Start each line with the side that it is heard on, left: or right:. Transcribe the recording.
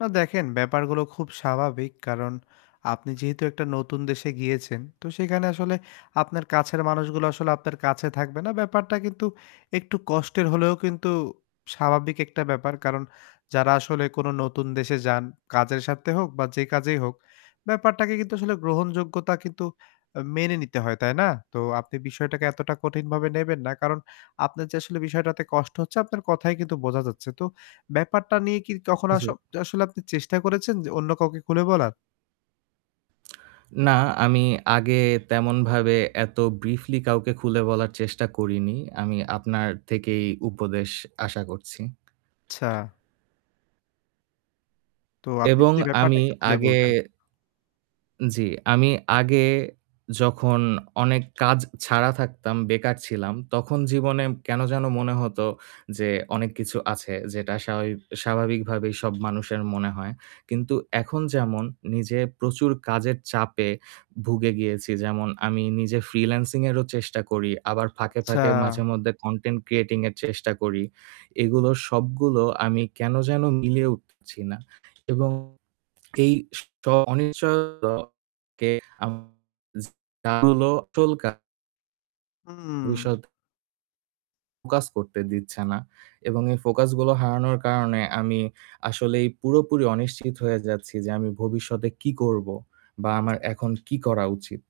left: না দেখেন ব্যাপারগুলো খুব স্বাভাবিক। কারন আপনি যেহেতু একটা নতুন দেশে গিয়েছেন তো সেখানে আসলে আপনার কাছের মানুষগুলো আসলে আপনার কাছে থাকবে না ব্যাপারটা কিন্তু একটু কষ্টের হলেও কিন্তু স্বাভাবিক একটা ব্যাপার কারণ। যারা আসলে কোন নতুন দেশে যান কাজের স্বার্থে হোক বা যে কাজেই হোক, ব্যাপারটাকে কিন্তু আসলে গ্রহণযোগ্যতা কিন্তু অ মেনে নিতে হয়। তাই না? তো আপনি বিষয়টাকে এতটা কঠিনভাবে নেবেন না। কারণ আপনার যে আসলে বিষয়টাতে কষ্ট হচ্ছে আপনার কথাই কিন্তু বোঝা যাচ্ছে। তো ব্যাপারটা নিয়ে কি কখনো আস
right: জ্বী।
left: আসলে আপনি চেষ্টা করেছেন অন্য কাউকে খুলে বলার?
right: না আমি আগে তেমন ভাবে এত ব্রিফলি কাউকে খুলে বলার চেষ্টা করিনি। আমি আপনার থেকেই উপদেশ আশা করছি।
left: আচ্ছা। তো আপনি
right: এবং
left: যদি ব্যাপারটা
right: আমি
left: একটু খুলে
right: আগে
left: বলতেন?
right: জ্বি, আমি আগে যখন অনেক কাজ ছাড়া থাকতাম, বেকার ছিলাম তখন জীবনে কেন যেন মনে হতো যে অনেক কিছু আছে যেটা স্বাভাবি স্বাভাবিকভাবেই সব মানুষের মনে হয়। কিন্তু এখন যেমন নিজে প্রচুর কাজের চাপে ভুগে গিয়েছি। যেমন আমি নিজে ফ্রিল্যান্সিং এরও চেষ্টা করি। আবার ফাঁকে,
left: আচ্ছা।
right: ফাঁকে মাঝেমধ্যে কনটেন্ট ক্রিয়েটিং এর চেষ্টা করি। এগুলো সবগুলো আমি কেন যেন মিলিয়ে উঠছি না। এবং এই থ অনিশ্চ [unintelligible]
left: হুম।
right: ভবিষ্যৎ। ফোকাস করতে দিচ্ছে না। এবং এই ফোকাস গুলো হারানোর কারণে, আমি আসলেই পুরোপুরি অনিশ্চিত হয়ে যাচ্ছি যে আমি ভবিষ্যতে কী করব? বা আমার এখন কী করা উচিত?